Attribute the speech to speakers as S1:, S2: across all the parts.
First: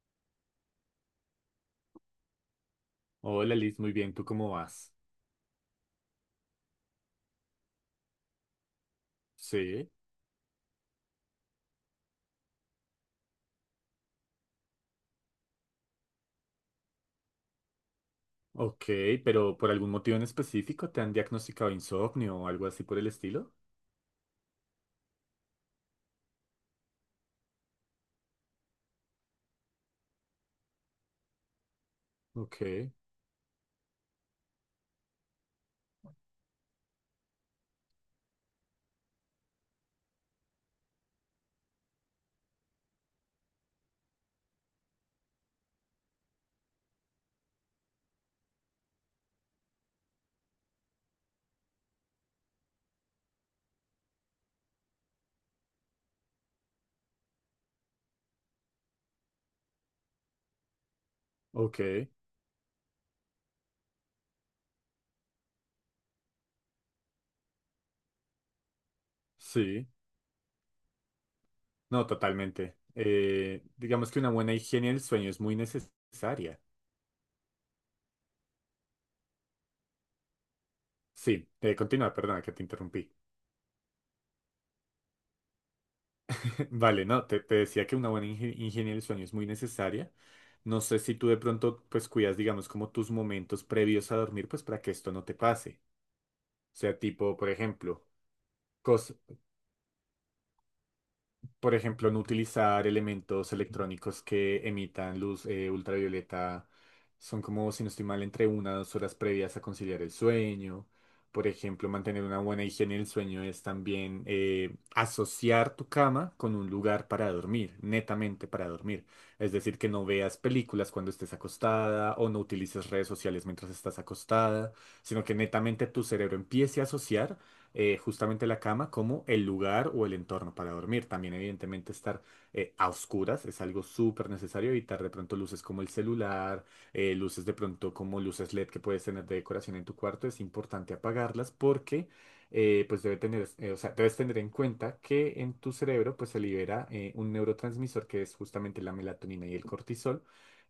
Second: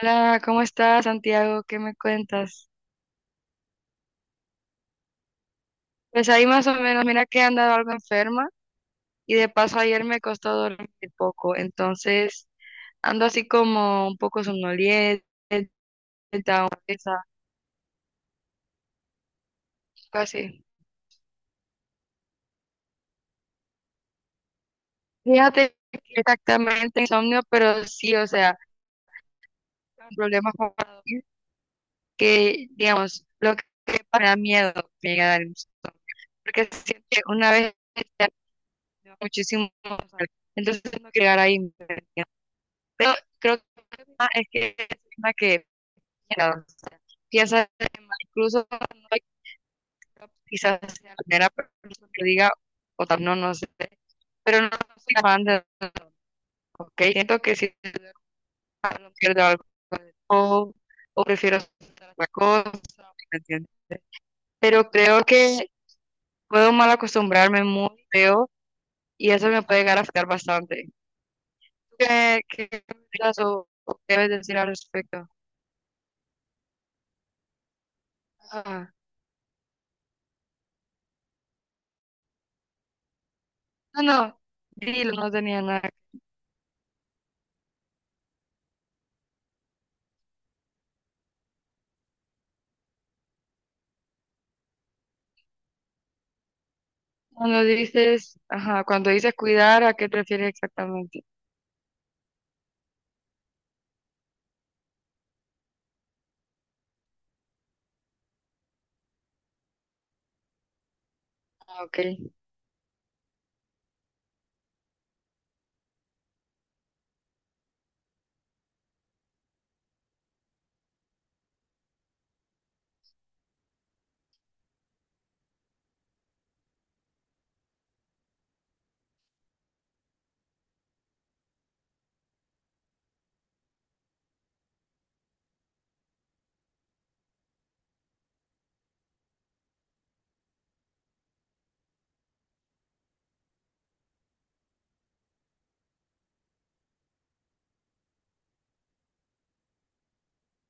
S1: Hola, ¿cómo estás, Santiago? ¿Qué me cuentas?
S2: Hola Liz, muy bien, ¿tú cómo vas?
S1: Pues ahí más o menos, mira que he andado algo enferma y de paso
S2: Sí,
S1: ayer me costó dormir poco, entonces ando así como un poco somnolienta, un- esa-
S2: ok, pero ¿por algún motivo
S1: algo
S2: en
S1: así.
S2: específico te han diagnosticado insomnio o algo así por el estilo?
S1: Fíjate que exactamente insomnio, pero sí, o sea, problemas para dormir
S2: Ok,
S1: que, digamos, lo que me da miedo me llega a dar insomnio, porque siempre una vez ya muchísimo, entonces no quiero llegar ahí. Pero creo que es una que mira, piensa incluso no hay- quizás sea la primera persona que diga, o tal, no, no sé, pero no soy fan de ok, siento que si no pierdo algo o, o prefiero hacer
S2: ok,
S1: otra cosa, ¿me entiendes? Pero creo que puedo mal acostumbrarme muy feo y eso me puede
S2: sí,
S1: llegar a afectar bastante.
S2: no,
S1: ¿Qué
S2: totalmente.
S1: piensas
S2: Eh,
S1: o
S2: digamos
S1: qué
S2: que una
S1: debes
S2: buena
S1: decir al
S2: higiene del
S1: respecto?
S2: sueño es muy necesaria.
S1: Ah.
S2: Sí, continúa, perdona que te interrumpí.
S1: No, no, dilo, no tenía nada.
S2: Vale, no, te decía que una buena higiene del sueño es muy necesaria. No sé si tú de pronto pues cuidas, digamos, como tus momentos previos a dormir, pues para que esto no te pase. O sea, tipo, por
S1: Cuando
S2: ejemplo,
S1: dices, ajá, cuando
S2: cos-
S1: dices cuidar, ¿a qué te refieres exactamente?
S2: por ejemplo, no utilizar elementos electrónicos que emitan luz ultravioleta. Son como, si no estoy mal, entre 1 o 2 horas previas a conciliar el sueño. Por
S1: Ah,
S2: ejemplo,
S1: ok.
S2: mantener una buena higiene del sueño es también asociar tu cama con un lugar para dormir, netamente para dormir. Es decir, que no veas películas cuando estés acostada o no utilices redes sociales mientras estás acostada, sino que netamente tu cerebro empiece a asociar justamente la cama como el lugar o el entorno para dormir. También evidentemente estar a oscuras es algo súper necesario, evitar de pronto luces como el celular, luces de pronto como luces LED que puedes tener de decoración en tu cuarto, es importante apagarlas porque pues debes tener en cuenta que en tu cerebro pues se libera un neurotransmisor que es justamente la melatonina y el cortisol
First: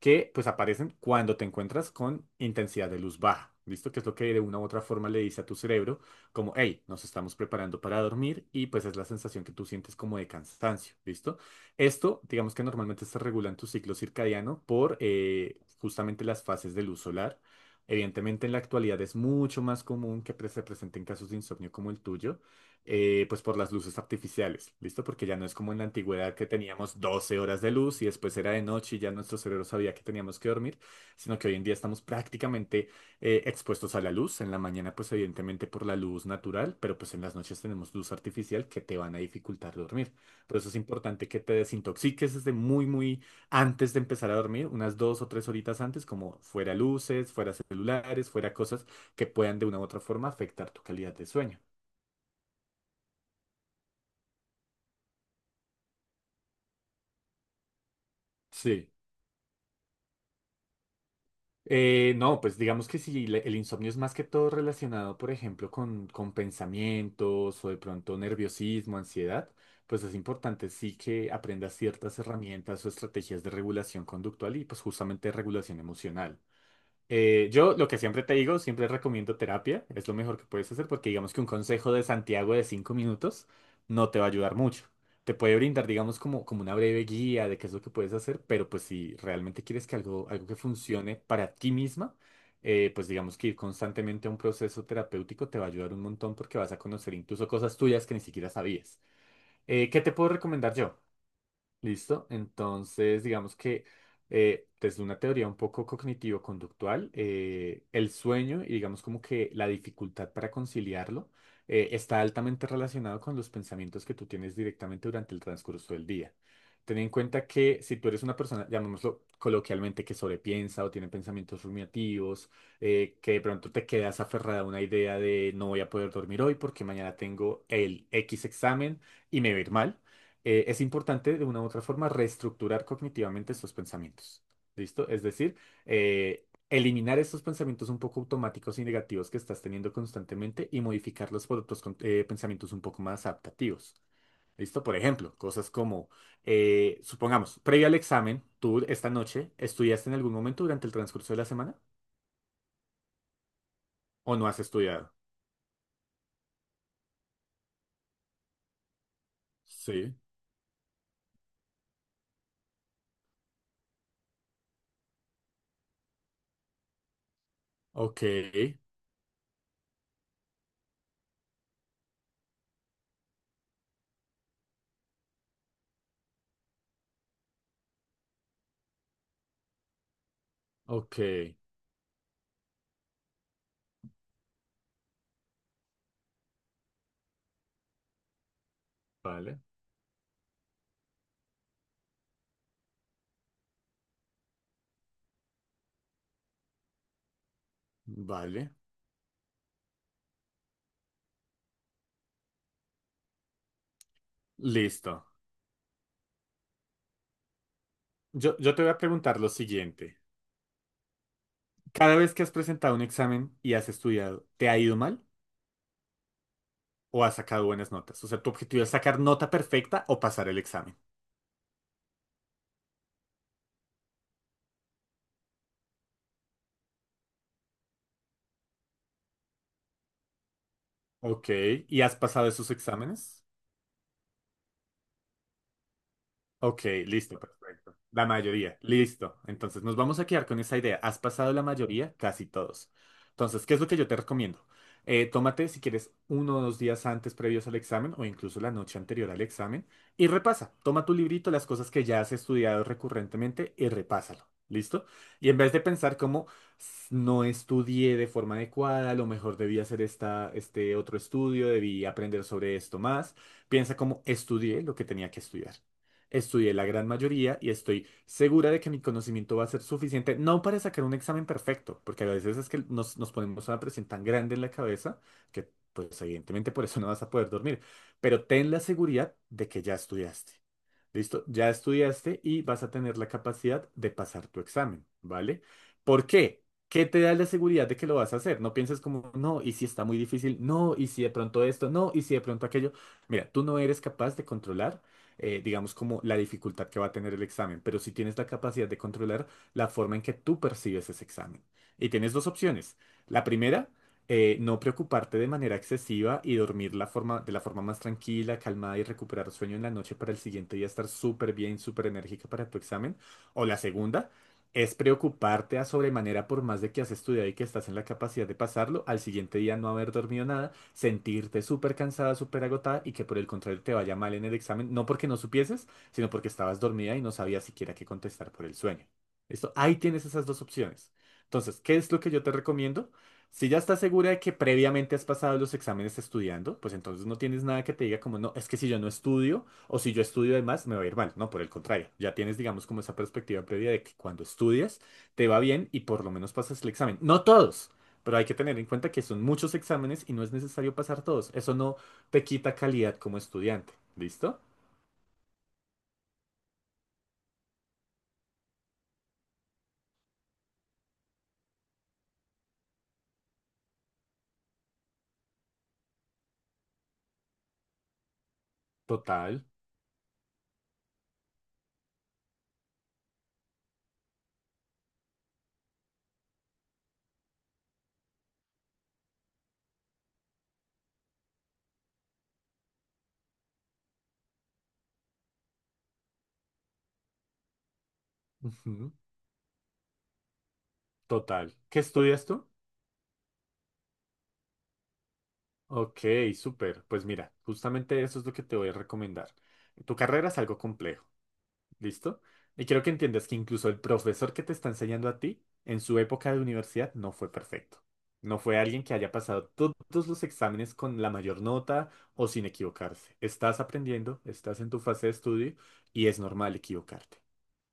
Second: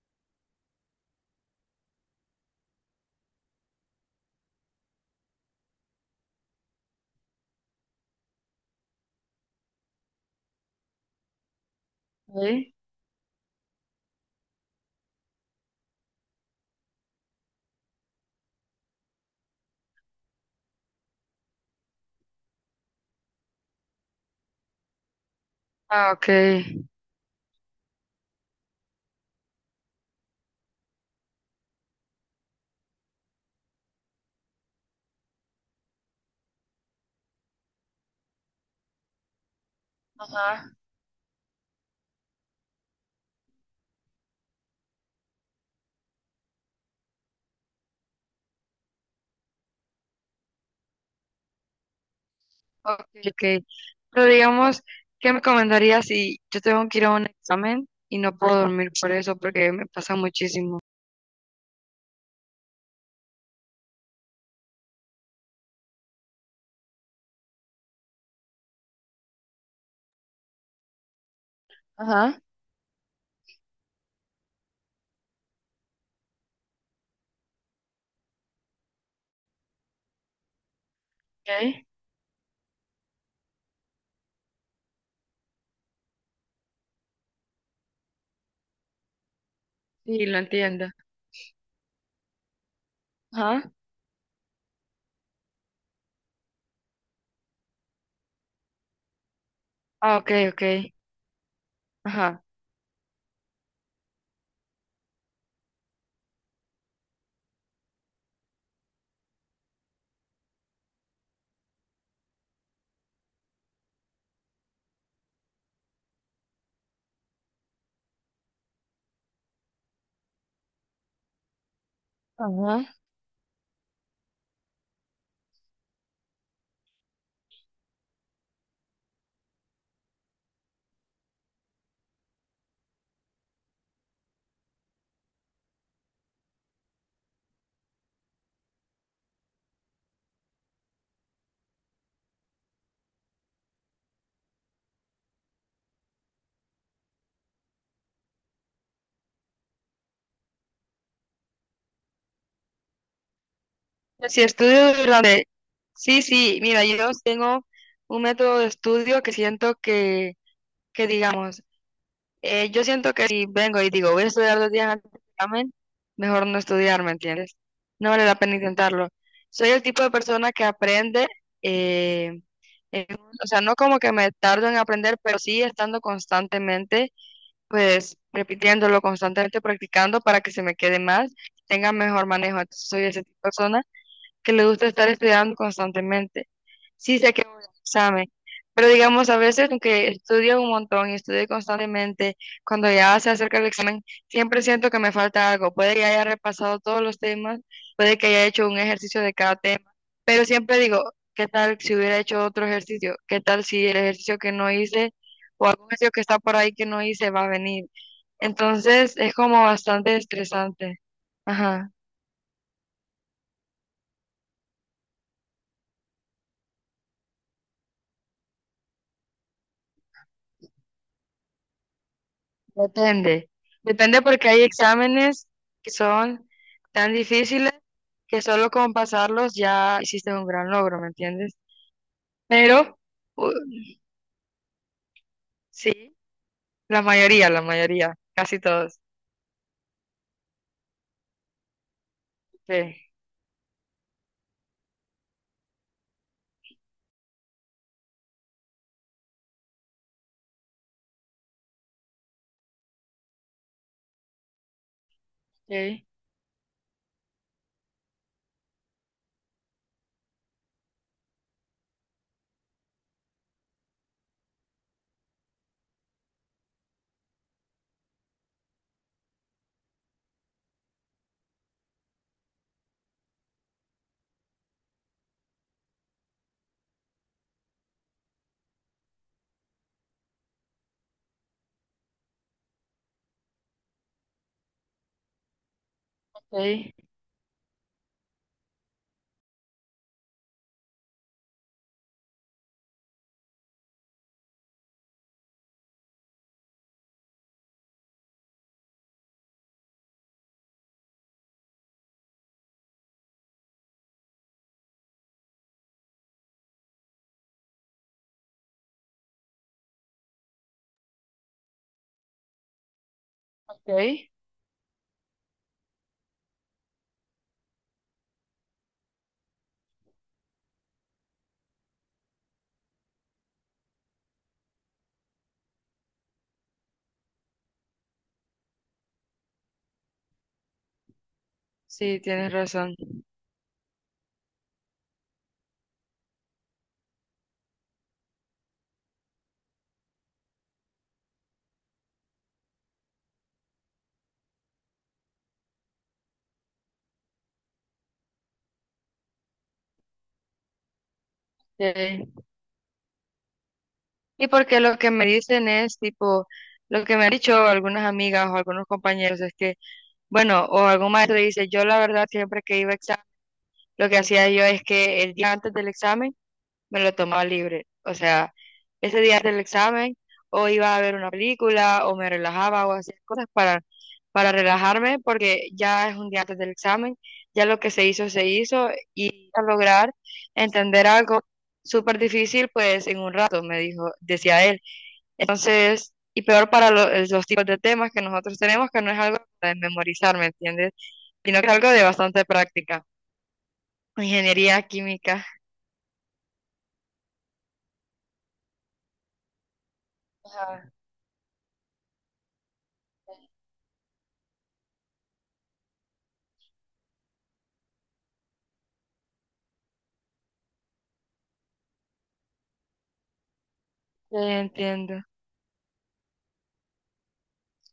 S2: que pues aparecen cuando te encuentras con intensidad de luz baja. ¿Listo? Que es lo que de una u otra forma le dice a tu cerebro como, hey, nos estamos preparando para dormir y pues es la sensación que tú sientes como de cansancio, ¿listo? Esto, digamos que
S1: ¿Eh?
S2: normalmente se regula en tu ciclo circadiano por justamente las fases de luz solar. Evidentemente en la actualidad es mucho más común que se presenten casos de insomnio como el tuyo, pues por las luces artificiales, ¿listo? Porque ya no es como en la
S1: Ah, ok.
S2: antigüedad que teníamos 12 horas de luz y después era de noche y ya nuestro cerebro sabía que teníamos que dormir, sino que hoy en día estamos prácticamente expuestos a la luz. En la mañana, pues evidentemente por la luz natural, pero pues en las noches tenemos luz artificial que te van a dificultar dormir. Por eso
S1: Ajá.
S2: es importante que te desintoxiques desde muy, muy antes de empezar a dormir, unas 2 o 3 horitas antes, como fuera luces, fuera celulares, fuera cosas que puedan de una u otra forma afectar tu calidad de sueño.
S1: Ok, ok. Pero digamos, ¿qué me recomendarías si yo tengo que ir a un examen y no puedo
S2: Sí.
S1: dormir por eso porque me pasa muchísimo?
S2: No, pues digamos que si le- el insomnio es más que todo relacionado, por ejemplo, con pensamientos o de pronto nerviosismo, ansiedad, pues es importante sí que aprendas ciertas
S1: Ajá.
S2: herramientas o estrategias de regulación conductual y pues justamente de regulación emocional. Yo lo que siempre te digo, siempre recomiendo terapia, es lo mejor que puedes hacer porque digamos que un
S1: Ok.
S2: consejo de Santiago de 5 minutos no te va a ayudar mucho. Te puede brindar, digamos, como una breve guía de qué es lo que puedes hacer, pero pues si realmente quieres que
S1: Sí,
S2: algo,
S1: lo
S2: algo que
S1: entiendo.
S2: funcione para ti misma, pues digamos que ir
S1: Ajá.
S2: constantemente a un proceso terapéutico te va a ayudar un montón porque vas a conocer incluso cosas tuyas que ni siquiera sabías. ¿Qué te
S1: Ah,
S2: puedo
S1: ok, ok.
S2: recomendar yo? Listo.
S1: Ajá.
S2: Entonces, digamos que desde una teoría un poco cognitivo-conductual, el sueño y digamos como que la dificultad para conciliarlo está altamente relacionado con los pensamientos que tú tienes directamente durante el transcurso del día. Ten en cuenta que si tú eres una persona, llamémoslo coloquialmente, que sobrepiensa o tiene pensamientos rumiativos,
S1: Ajá.
S2: que de pronto te quedas aferrada a una idea de no voy a poder dormir hoy porque mañana tengo el X examen y me va a ir mal es importante de una u otra forma reestructurar cognitivamente estos pensamientos. ¿Listo? Es decir, eliminar estos pensamientos un poco automáticos y negativos que estás teniendo constantemente y modificarlos por otros pensamientos un poco más adaptativos. ¿Listo? Por ejemplo, cosas como, supongamos, previo al examen, tú esta noche, ¿estudiaste en algún momento durante el transcurso de la semana? ¿O
S1: Si
S2: no has
S1: estudio
S2: estudiado?
S1: durante... Sí, sí, mira, yo tengo un método de estudio que siento
S2: Sí.
S1: que digamos, yo siento que si vengo y digo, voy a estudiar 2 días antes del examen, mejor no estudiar, ¿me entiendes? No
S2: Ok,
S1: vale la pena intentarlo. Soy el tipo de persona que aprende, eh, en- o sea, no como que me tardo en aprender, pero sí estando constantemente, pues repitiéndolo, constantemente practicando para que se me quede
S2: ok.
S1: más, tenga mejor manejo. Soy ese tipo de persona que le gusta estar estudiando constantemente. Sí sé que voy al examen, pero digamos, a
S2: Vale.
S1: veces, aunque estudio un montón y estudio constantemente, cuando ya se acerca el examen, siempre siento que me falta algo. Puede que haya repasado todos los temas, puede que haya hecho
S2: Vale.
S1: un ejercicio de cada tema, pero siempre digo, ¿qué tal si hubiera hecho otro ejercicio? ¿Qué tal si el ejercicio que no
S2: Listo.
S1: hice o algún ejercicio que está por ahí que no hice va a venir?
S2: Yo te voy a
S1: Entonces, es
S2: preguntar lo
S1: como bastante
S2: siguiente.
S1: estresante. Ajá.
S2: Cada vez que has presentado un examen y has estudiado, ¿te ha ido mal o has sacado buenas notas? O sea, tu objetivo es sacar nota perfecta o pasar el examen.
S1: Depende, depende porque hay exámenes que son tan difíciles que solo con pasarlos ya hiciste un gran logro, ¿me
S2: Ok,
S1: entiendes?
S2: ¿y has pasado esos
S1: Pero
S2: exámenes?
S1: u- sí,
S2: Ok, listo,
S1: la
S2: perfecto.
S1: mayoría,
S2: La
S1: casi
S2: mayoría,
S1: todos.
S2: listo. Entonces nos vamos a quedar con esa idea. Has pasado la mayoría, casi todos.
S1: Okay,
S2: Entonces, ¿qué es lo que yo te recomiendo? Tómate, si quieres, 1 o 2 días antes previos al examen o incluso la noche anterior al examen y repasa. Toma tu librito, las cosas que ya has estudiado recurrentemente y repásalo. ¿Listo? Y en vez de
S1: okay,
S2: pensar como no estudié de forma adecuada, a lo mejor debí hacer esta, este otro estudio, debí aprender sobre esto más, piensa como estudié lo que tenía que estudiar estudié la gran mayoría y estoy segura de que mi conocimiento va a ser suficiente, no para sacar un examen perfecto, porque a veces es que nos ponemos una presión tan grande en la cabeza que pues evidentemente por eso no vas a poder dormir, pero ten la seguridad de que ya estudiaste. Listo, ya estudiaste y vas a tener la capacidad de pasar tu examen, ¿vale? ¿Por qué?
S1: okay,
S2: ¿Qué te da la seguridad de que lo vas a hacer? No pienses como, no, y si está muy difícil, no, y si de pronto esto, no, y si de pronto aquello. Mira, tú no eres capaz de controlar, digamos, como la dificultad que va a tener el examen, pero sí tienes la capacidad de controlar la forma en que tú percibes ese examen. Y tienes dos opciones. La primera no preocuparte de manera excesiva y dormir de la forma más tranquila, calmada y recuperar sueño en la noche para el siguiente día estar súper bien, súper enérgica para tu examen. O la
S1: okay.
S2: segunda es preocuparte a sobremanera por más de que has estudiado y que estás en la capacidad de pasarlo, al siguiente día no haber dormido nada, sentirte súper cansada, súper agotada y que por el contrario te vaya mal en el examen, no porque no supieses, sino porque estabas dormida y no sabías siquiera qué contestar por el sueño. Esto, ahí tienes esas dos opciones. Entonces, ¿qué es lo
S1: Sí,
S2: que yo te
S1: tienes razón.
S2: recomiendo? Si ya estás segura de que previamente has pasado los exámenes estudiando, pues entonces no tienes nada que te diga como, no, es que si yo no estudio o si yo estudio de más, me va a ir mal. No, por el contrario, ya tienes, digamos, como esa perspectiva previa de que cuando estudias te va bien y por lo menos pasas el examen. No todos, pero hay que tener en cuenta que son muchos exámenes y no es necesario pasar todos. Eso no
S1: Okay.
S2: te quita calidad como estudiante.
S1: Y
S2: ¿Listo?
S1: porque lo que me dicen es tipo, lo que me han dicho algunas amigas o algunos compañeros es que, bueno, o algún maestro dice, yo la verdad siempre que iba a examen, lo que hacía yo es que el día antes del examen me lo tomaba libre. O sea, ese día del
S2: Total.
S1: examen o iba a ver una película o me relajaba o hacía cosas para relajarme porque ya es 1 día antes del examen, ya lo que se hizo y a lograr entender algo súper difícil pues en un rato, me dijo, decía él. Entonces, y peor para los tipos de temas que nosotros tenemos que no
S2: Ujú,
S1: es algo de memorizar, ¿me entiendes? Sino que es
S2: total.
S1: algo
S2: ¿Qué
S1: de bastante
S2: estudias tú?
S1: práctica. Ingeniería química.
S2: Ok, súper. Pues mira, justamente eso es lo que te voy a recomendar. Tu carrera es algo
S1: Ajá,
S2: complejo, ¿listo? Y quiero que entiendas que incluso el profesor que te está enseñando a ti, en su época de universidad, no fue perfecto. No fue alguien que haya pasado todos los exámenes con la mayor nota o sin equivocarse. Estás
S1: sí,
S2: aprendiendo, estás en tu
S1: entiendo.
S2: fase de estudio y es normal equivocarte,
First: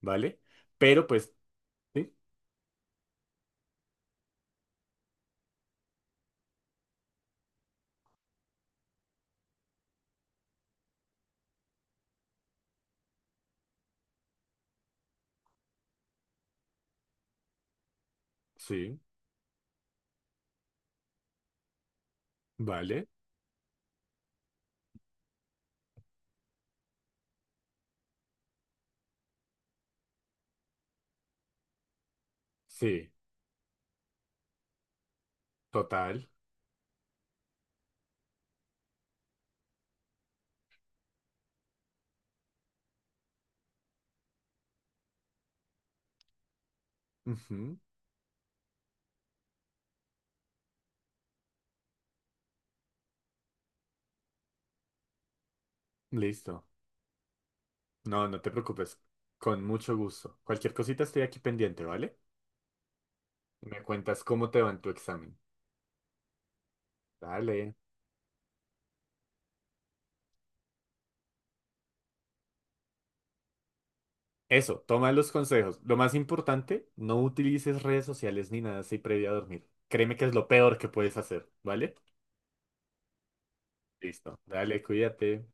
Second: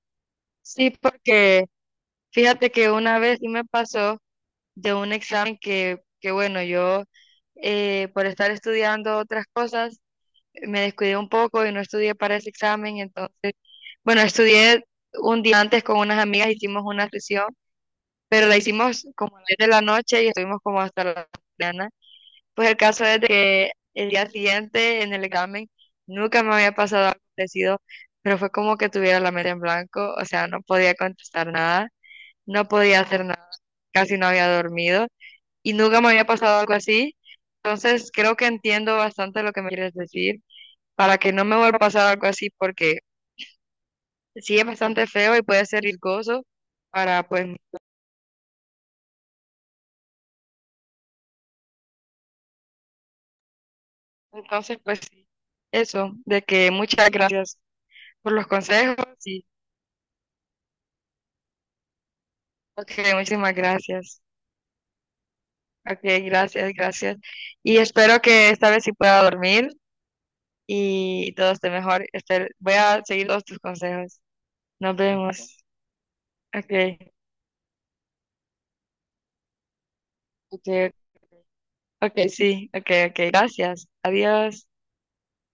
S2: ¿vale?
S1: Sí,
S2: Pero pues,
S1: porque
S2: sí,
S1: fíjate que una vez sí me pasó de un examen que bueno, yo por estar estudiando otras cosas me descuidé un poco y no estudié para ese examen, entonces, bueno, estudié 1 día antes con unas amigas, hicimos una sesión, pero la
S2: sí,
S1: hicimos como a las 10 de la noche y estuvimos como hasta la mañana. Pues el caso
S2: vale,
S1: es de que el día siguiente en el examen nunca me había pasado algo parecido, pero fue como que tuviera la mente en blanco, o sea, no podía contestar nada no podía
S2: sí,
S1: hacer nada, casi no había dormido y nunca me había
S2: total.
S1: pasado algo así. Entonces creo que entiendo bastante lo que me quieres decir para que no me vuelva a pasar algo así porque sí es bastante feo y puede ser riesgoso para pues
S2: Ujú,
S1: entonces pues sí, eso, de
S2: listo.
S1: que muchas gracias
S2: No,
S1: por
S2: no
S1: los
S2: te preocupes.
S1: consejos y
S2: Con mucho gusto. Cualquier cosita estoy aquí pendiente, ¿vale?
S1: ok, muchísimas
S2: Me
S1: gracias.
S2: cuentas cómo te va en tu examen.
S1: Ok, gracias, gracias.
S2: Dale.
S1: Y espero que esta vez sí pueda dormir y todo esté mejor. Espero- voy a seguir todos tus consejos.
S2: Eso,
S1: Nos
S2: toma los
S1: vemos.
S2: consejos. Lo más importante,
S1: Okay,
S2: no utilices redes sociales ni nada así previo a dormir. Créeme que es lo peor que
S1: okay,
S2: puedes hacer, ¿vale?
S1: okay, sí, okay, okay, gracias.
S2: Listo.
S1: Adiós.
S2: Dale, cuídate.